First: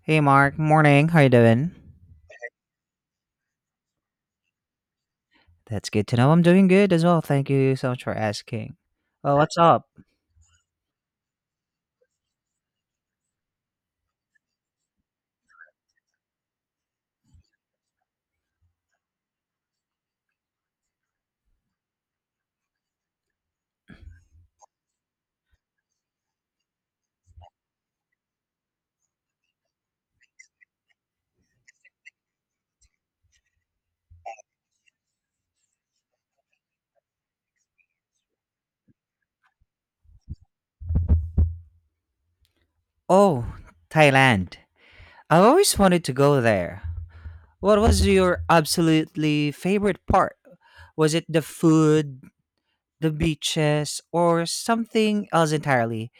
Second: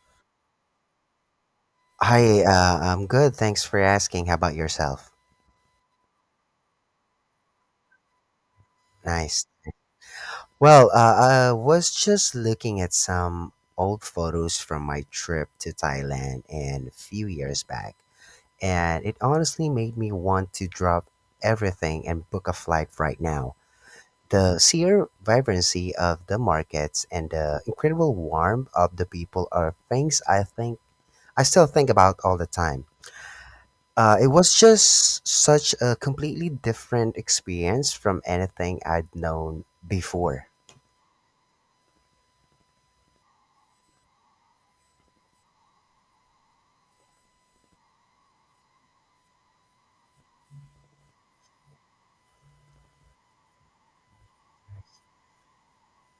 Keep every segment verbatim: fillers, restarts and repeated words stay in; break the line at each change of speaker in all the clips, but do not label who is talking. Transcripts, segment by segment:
Hey Mark, morning. How you doing?
Hi, uh, I'm good. Thanks for asking. How about yourself?
That's good to know. I'm doing good as well. Thank you so much for asking. Well,
Nice.
what's up?
Well, uh, I was just looking at some old photos from my trip to Thailand and a few years back, and it honestly made me want to drop everything and book a flight right now. The sheer vibrancy of the markets and the incredible warmth of the people are things I think I still think about all the time. Uh, it was just such a completely different experience from anything I'd known before.
Oh, Thailand. I've always wanted to go there. What was your absolutely favorite part? Was it the food, the beaches, or something else entirely?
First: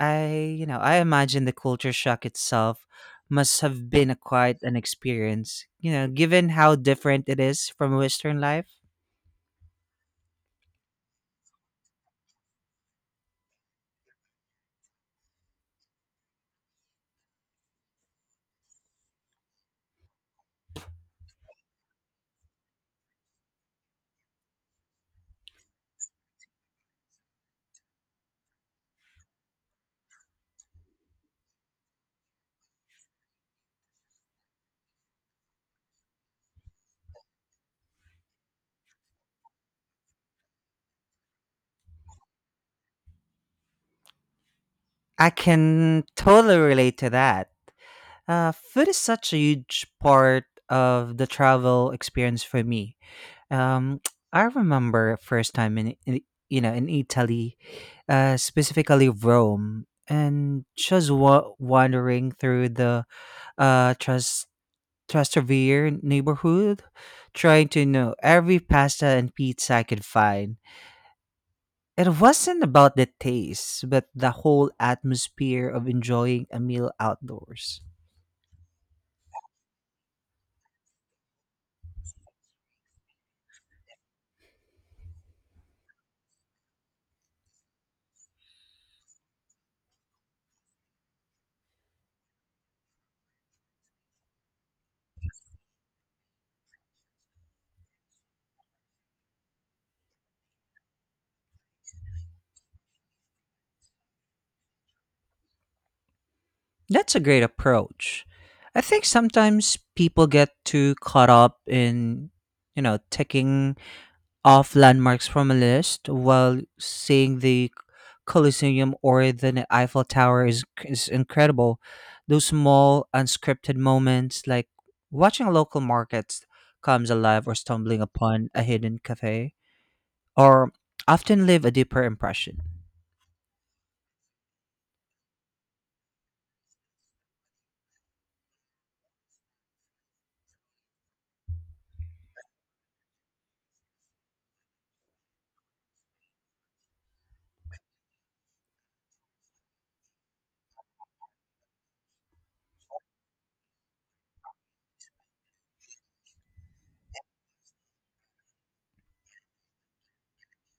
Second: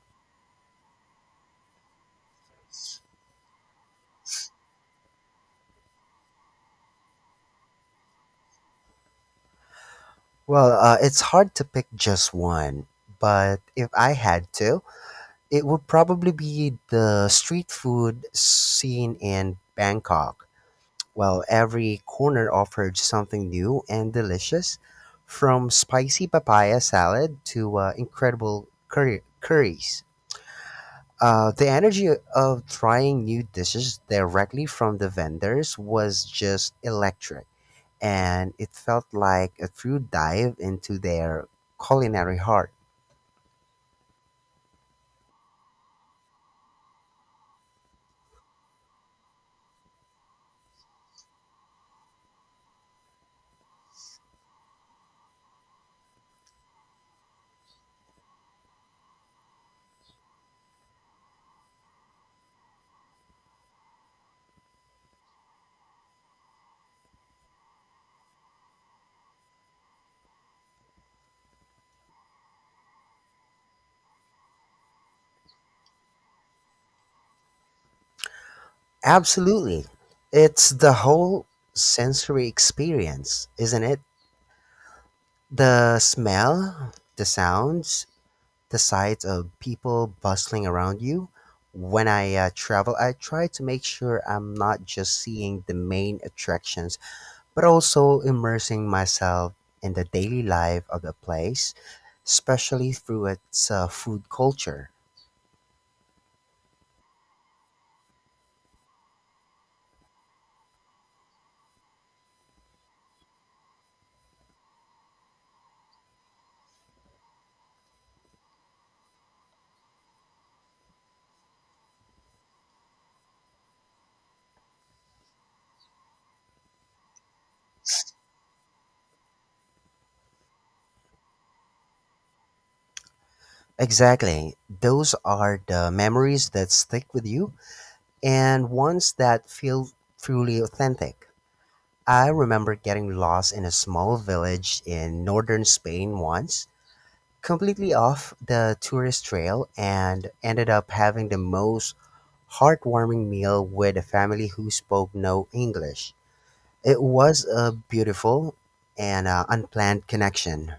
I, you know, I imagine the culture shock itself must have been a quite an experience, you know, given how different it is from Western life.
Well, uh, it's hard to pick just one, but if I had to, it would probably be the street food scene in Bangkok. Well, every corner offered something new and delicious, from spicy papaya salad to uh, incredible curry- curries. Uh, the energy of trying new dishes directly from the vendors was just electric, and it felt like a true dive into their culinary heart.
I can totally relate to that. Uh, food is such a huge part of the travel experience for me. Um, I remember first time in, in you know in Italy, uh, specifically Rome, and just wa- wandering through the uh, Tras- Trastevere neighborhood, trying to know every pasta and pizza I could find. It wasn't about the taste, but the whole atmosphere of enjoying a meal outdoors.
Absolutely. It's the whole sensory experience, isn't it? The smell, the sounds, the sight of people bustling around you. When I uh, travel, I try to make sure I'm not just seeing the main attractions but also immersing myself in the daily life of the place, especially through its uh, food culture.
That's a great approach. I think sometimes people get too caught up in, you know, ticking off landmarks from a list while seeing the Colosseum or the Eiffel Tower is, is incredible. Those small, unscripted moments, like watching local markets comes alive or stumbling upon a hidden cafe or often leave a deeper impression.
Exactly. Those are the memories that stick with you and ones that feel truly authentic. I remember getting lost in a small village in northern Spain once, completely off the tourist trail, and ended up having the most heartwarming meal with a family who spoke no English. It was a beautiful and uh, unplanned connection.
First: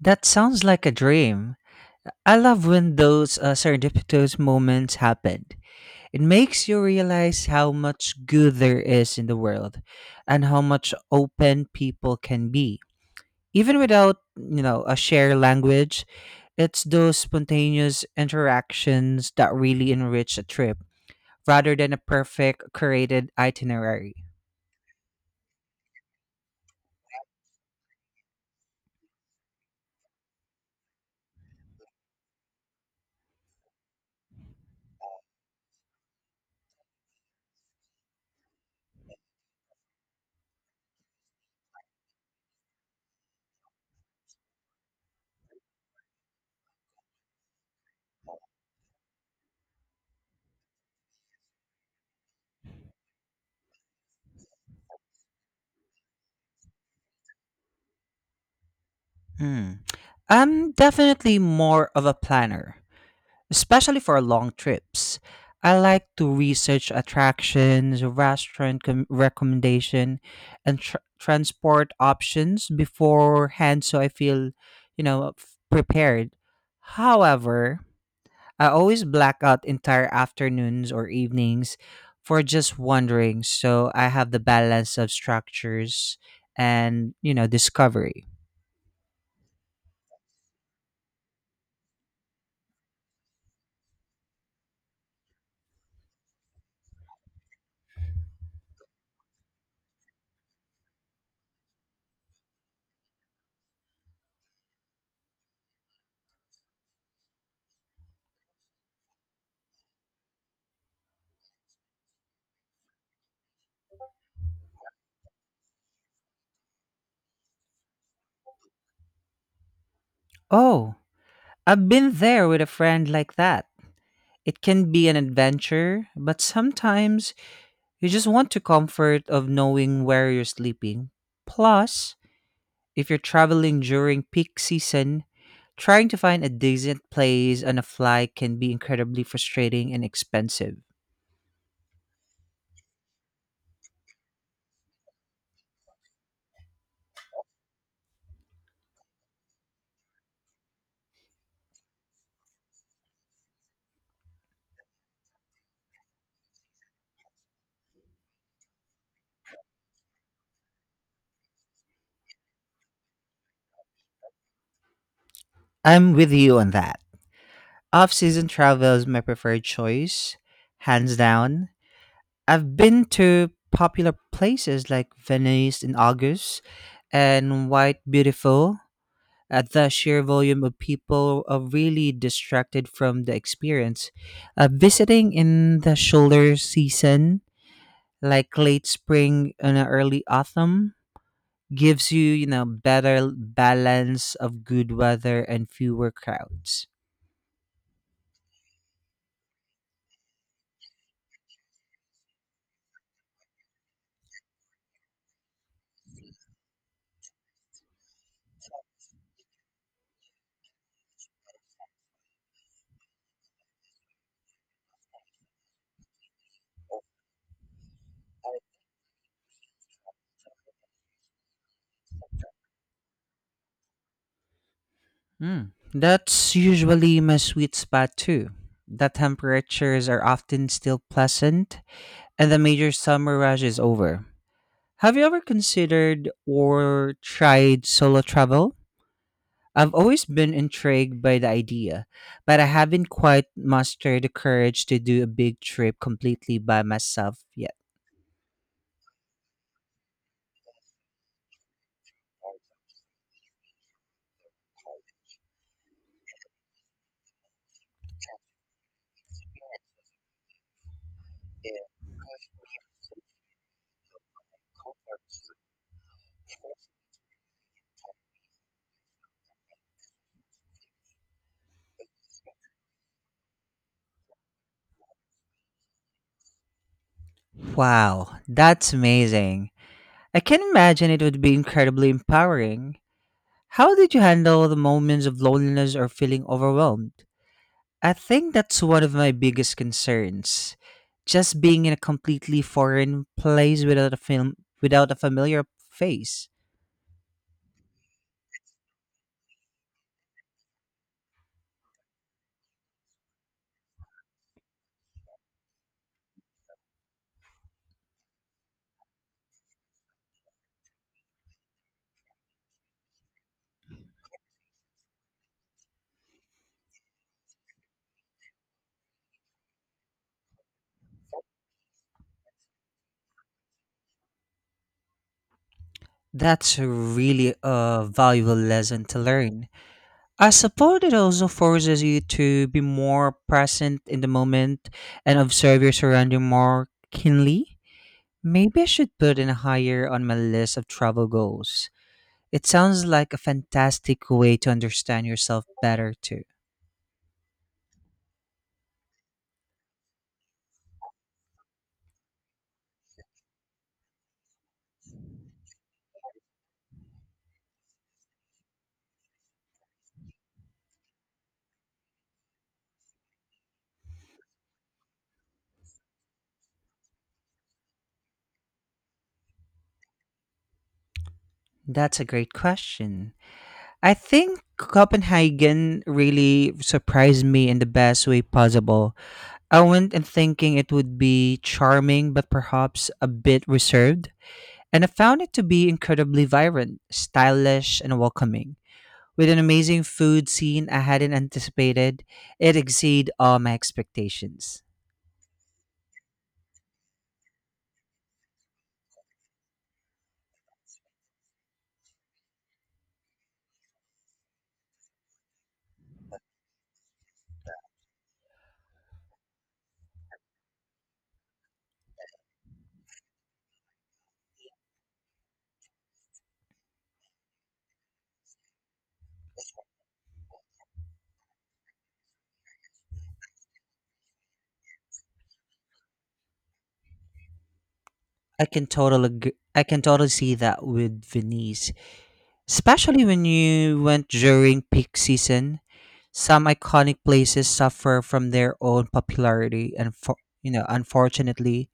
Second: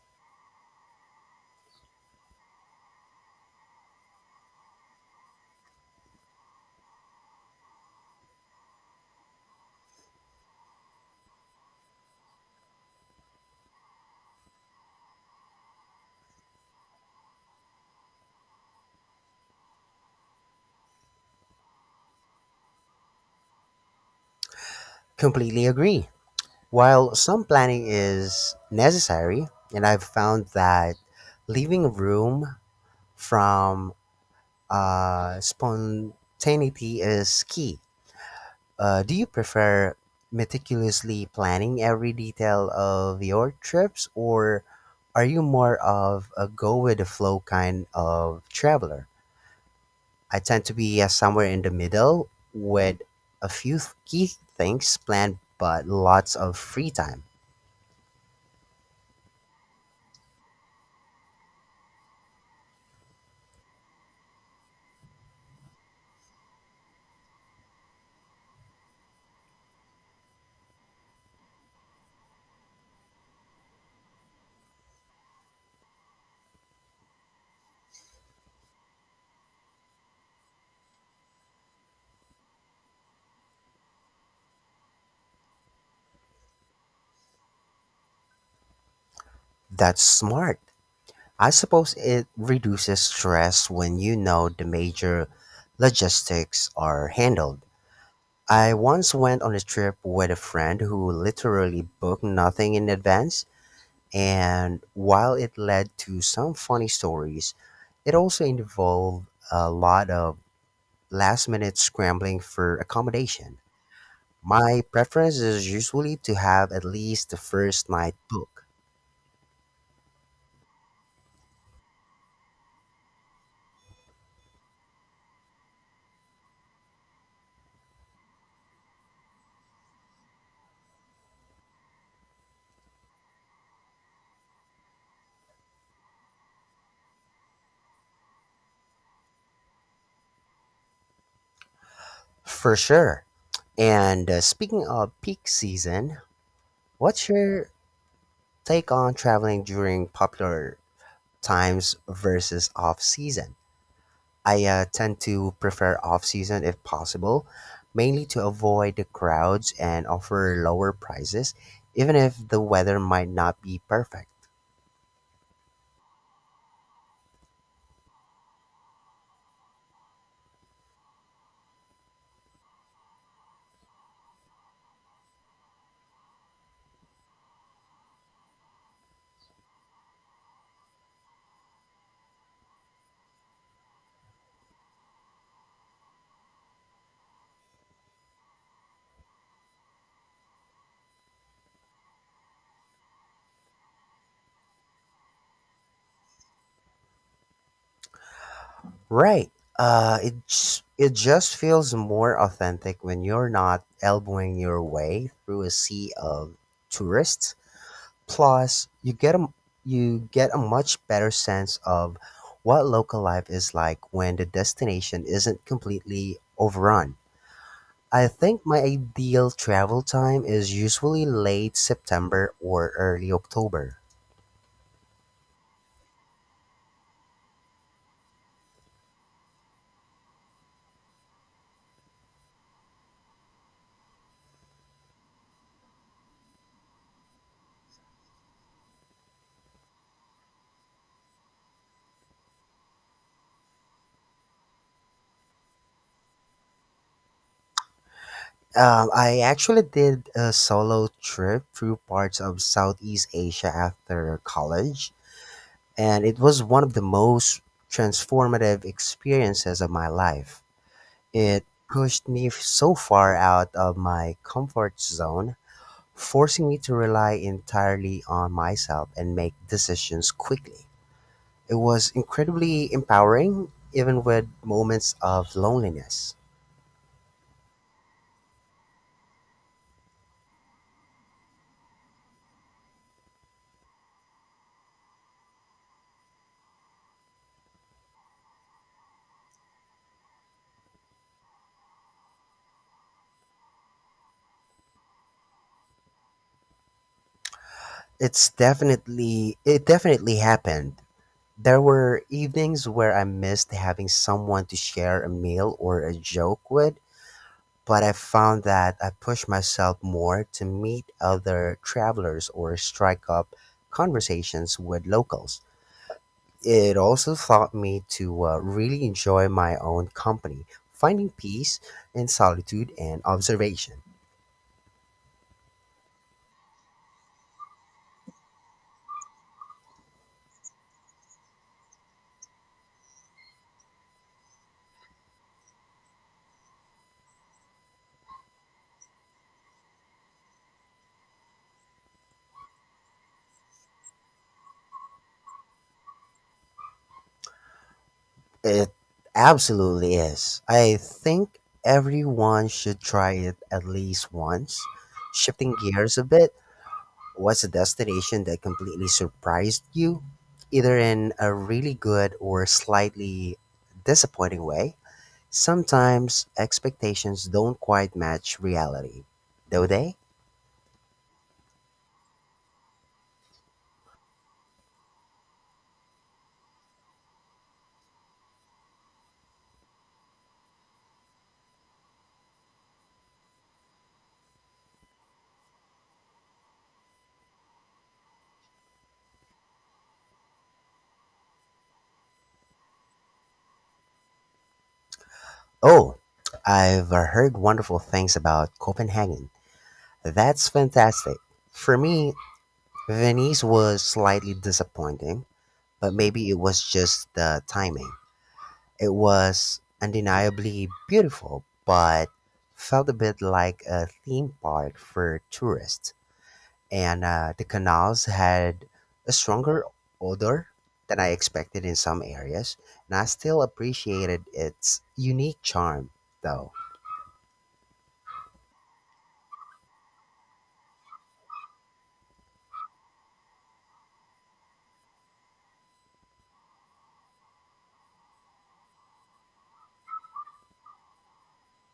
That sounds like a dream. I love when those uh, serendipitous moments happen. It makes you realize how much good there is in the world and how much open people can be. Even without, you know, a shared language, it's those spontaneous interactions that really enrich a trip rather than a perfect curated itinerary.
Completely agree. While some planning is necessary, and I've found that leaving room from uh, spontaneity is key. Uh, do you prefer meticulously planning every detail of your trips, or are you more of a go with the flow kind of traveler? I tend to be uh, somewhere in the middle with a few th- key things planned but lots of free time.
Hmm. I'm definitely more of a planner, especially for long trips. I like to research attractions, restaurant com- recommendation, and tr- transport options beforehand, so I feel, you know, f- prepared. However, I always black out entire afternoons or evenings for just wandering, so I have the balance of structures and you know discovery.
That's smart. I suppose it reduces stress when you know the major logistics are handled. I once went on a trip with a friend who literally booked nothing in advance, and while it led to some funny stories, it also involved a lot of last minute scrambling for accommodation. My preference is usually to have at least the first night book,
Oh, I've been there with a friend like that. It can be an adventure, but sometimes you just want the comfort of knowing where you're sleeping. Plus, if you're traveling during peak season, trying to find a decent place on a flight can be incredibly frustrating and expensive.
for sure. And uh, speaking of peak season, what's your take on traveling during popular times versus off season? I uh, tend to prefer off season if possible, mainly to avoid the crowds and offer lower prices, even if the weather might not be perfect.
I'm with you on that. Off season travel is my preferred choice, hands down. I've been to popular places like Venice in August and White Beautiful at the sheer volume of people uh, really distracted from the experience. Uh, visiting in the shoulder season, like late spring and early autumn, gives you, you know, better balance of good weather and fewer crowds.
Right. Uh, it j- it just feels more authentic when you're not elbowing your way through a sea of tourists. Plus, you get a m- you get a much better sense of what local life is like when the destination isn't completely overrun. I think my ideal travel time is usually late September or early October.
Mm. That's usually my sweet spot too. The temperatures are often still pleasant, and the major summer rush is over. Have you ever considered or tried solo travel? I've always been intrigued by the idea, but I haven't quite mastered the courage to do a big trip completely by myself yet.
Um, I actually did a solo trip through parts of Southeast Asia after college, and it was one of the most transformative experiences of my life. It pushed me f- so far out of my comfort zone, forcing me to rely entirely on myself and make decisions quickly. It was incredibly empowering, even with moments of loneliness.
Wow, that's amazing. I can imagine it would be incredibly empowering. How did you handle the moments of loneliness or feeling overwhelmed? I think that's one of my biggest concerns. Just being in a completely foreign place without a film without a familiar face.
It's definitely it definitely happened. There were evenings where I missed having someone to share a meal or a joke with, but I found that I pushed myself more to meet other travelers or strike up conversations with locals. It also taught me to uh, really enjoy my own company, finding peace in solitude and observation.
That's a really a valuable lesson to learn. I suppose it also forces you to be more present in the moment and observe your surrounding more keenly. Maybe I should put in higher on my list of travel goals. It sounds like a fantastic way to understand yourself better, too.
It absolutely is. I think everyone should try it at least once. Shifting gears a bit, what's a destination that completely surprised you, either in a really good or slightly disappointing way? Sometimes expectations don't quite match reality, do they?
That's a great question. I think Copenhagen really surprised me in the best way possible. I went in thinking it would be charming, but perhaps a bit reserved, and I found it to be incredibly vibrant, stylish, and welcoming. With an amazing food scene I hadn't anticipated, it exceeded all my expectations.
Oh, I've uh, heard wonderful things about Copenhagen. That's fantastic. For me, Venice was slightly disappointing, but maybe it was just the timing. It was undeniably beautiful, but felt a bit like a theme park for tourists. And uh, the canals had a stronger odor than I expected in some areas, and I still appreciated its unique charm, though.
I can totally, ag- I can totally see that with Venice. Especially when you went during peak season, some iconic places suffer from their own popularity and for, you know, unfortunately,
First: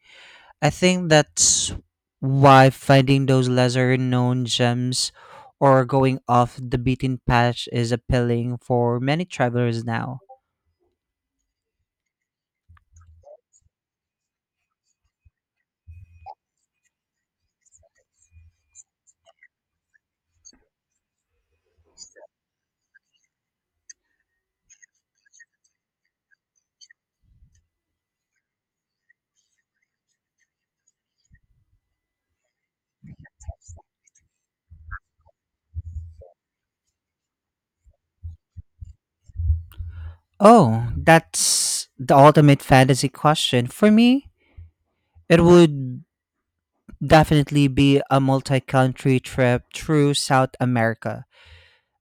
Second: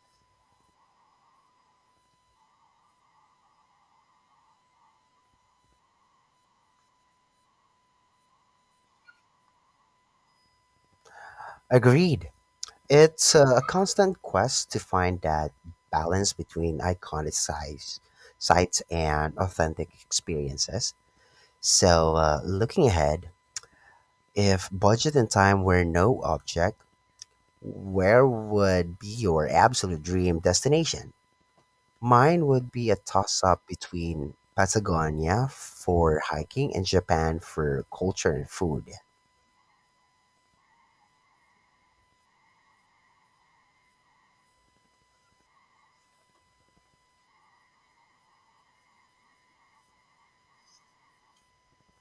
I think that's why finding those lesser known gems or going off the beaten path is appealing for many travelers now.
Agreed. It's a constant quest to find that balance between iconic size, sites and authentic experiences. So, uh, looking ahead, if budget and time were no object, where would be your absolute dream destination? Mine would be a toss up between Patagonia for hiking and Japan for culture and food.
Oh, that's the ultimate fantasy question. For me, it would definitely be a multi country trip through South America,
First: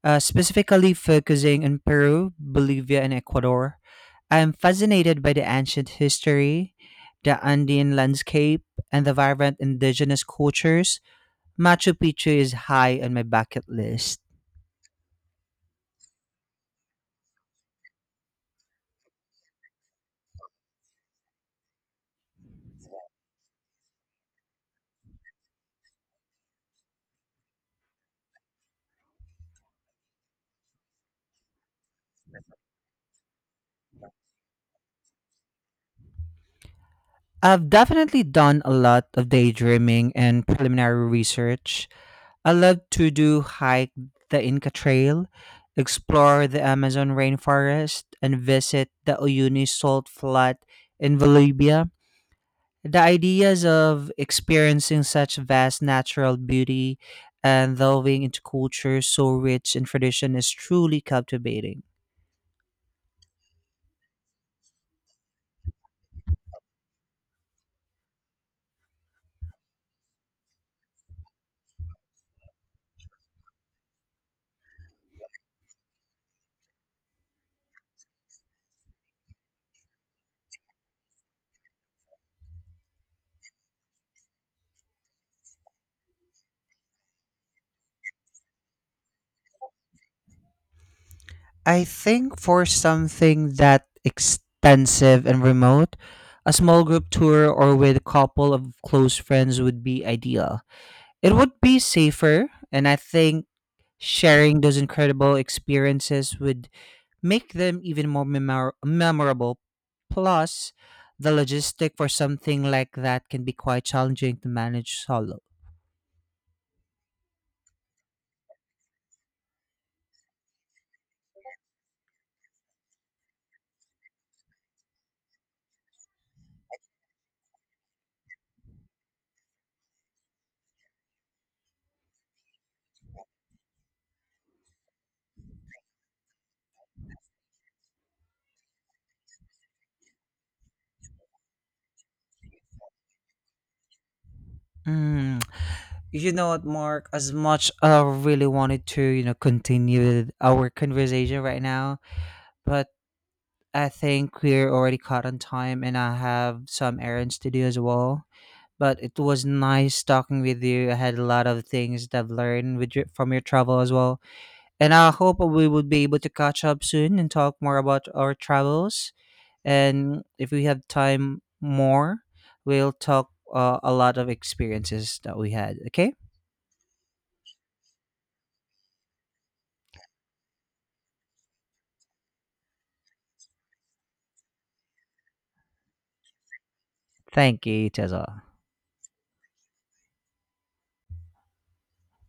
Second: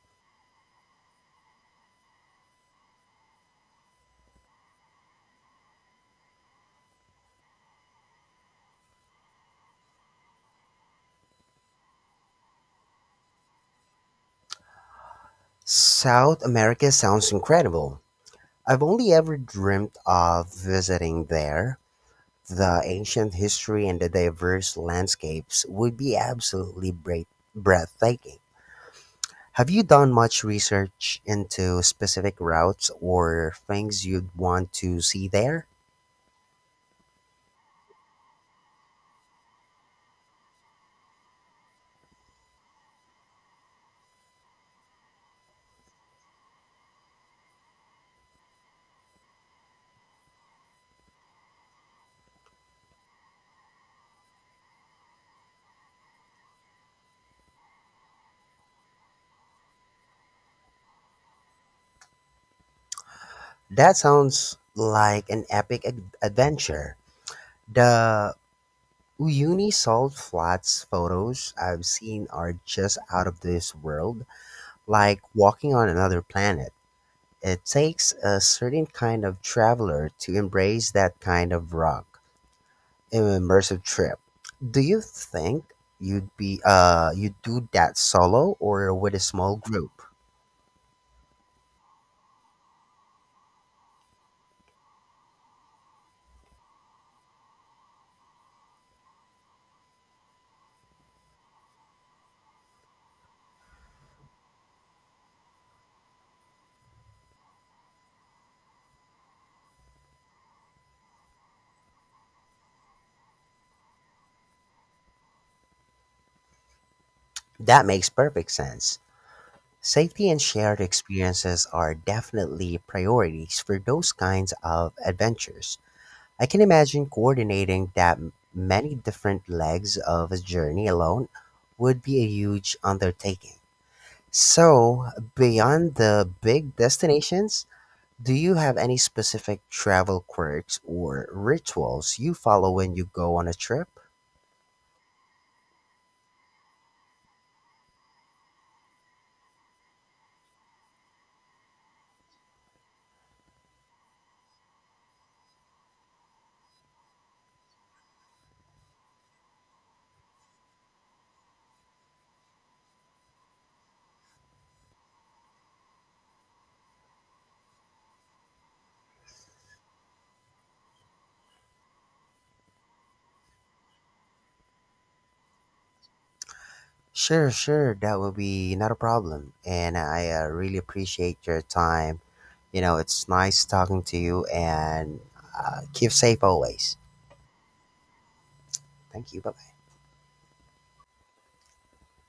uh, specifically focusing on Peru, Bolivia, and Ecuador. I'm fascinated by the ancient history, the Andean landscape, and the vibrant indigenous cultures. Machu Picchu is high on my bucket list.
South America sounds incredible. I've only ever dreamt of visiting there. The ancient history and the diverse landscapes would be absolutely breath- breathtaking. Have you done much research into specific routes or things you'd want to see there?
I've definitely done a lot of daydreaming and preliminary research. I love to do hike the Inca Trail, explore the Amazon rainforest, and visit the Uyuni salt flat in Bolivia. The ideas of experiencing such vast natural beauty and delving into cultures so rich in tradition is truly captivating.
That sounds like an epic ad- adventure. The Uyuni Salt Flats photos I've seen are just out of this world, like walking on another planet. It takes a certain kind of traveler to embrace that kind of rock. An immersive trip. Do you think you'd be uh you'd do that solo or with a small group?
I think for something that extensive and remote, a small group tour or with a couple of close friends would be ideal. It would be safer, and I think sharing those incredible experiences with make them even more memor- memorable. Plus, the logistic for something like that can be quite challenging to manage solo.
That makes perfect sense. Safety and shared experiences are definitely priorities for those kinds of adventures. I can imagine coordinating that m- many different legs of a journey alone would be a huge undertaking. So, beyond the big destinations, do you have any specific travel quirks or rituals you follow when you go on a trip?
Mm. You know what, Mark? As much I really wanted to, you know, continue our conversation right now, but I think we're already caught on time and I have some errands to do as well. But it was nice talking with you. I had a lot of things that I've learned with your, from your travel as well. And I hope we would be able to catch up soon and talk more about our travels. And if we have time more, we'll talk uh, a lot of experiences that we had. Okay?
Sure, sure, that would be not a problem. And I uh, really appreciate your time. You know, it's nice talking to you and uh, keep safe always.
Thank you, Tessa.
Thank you. Bye.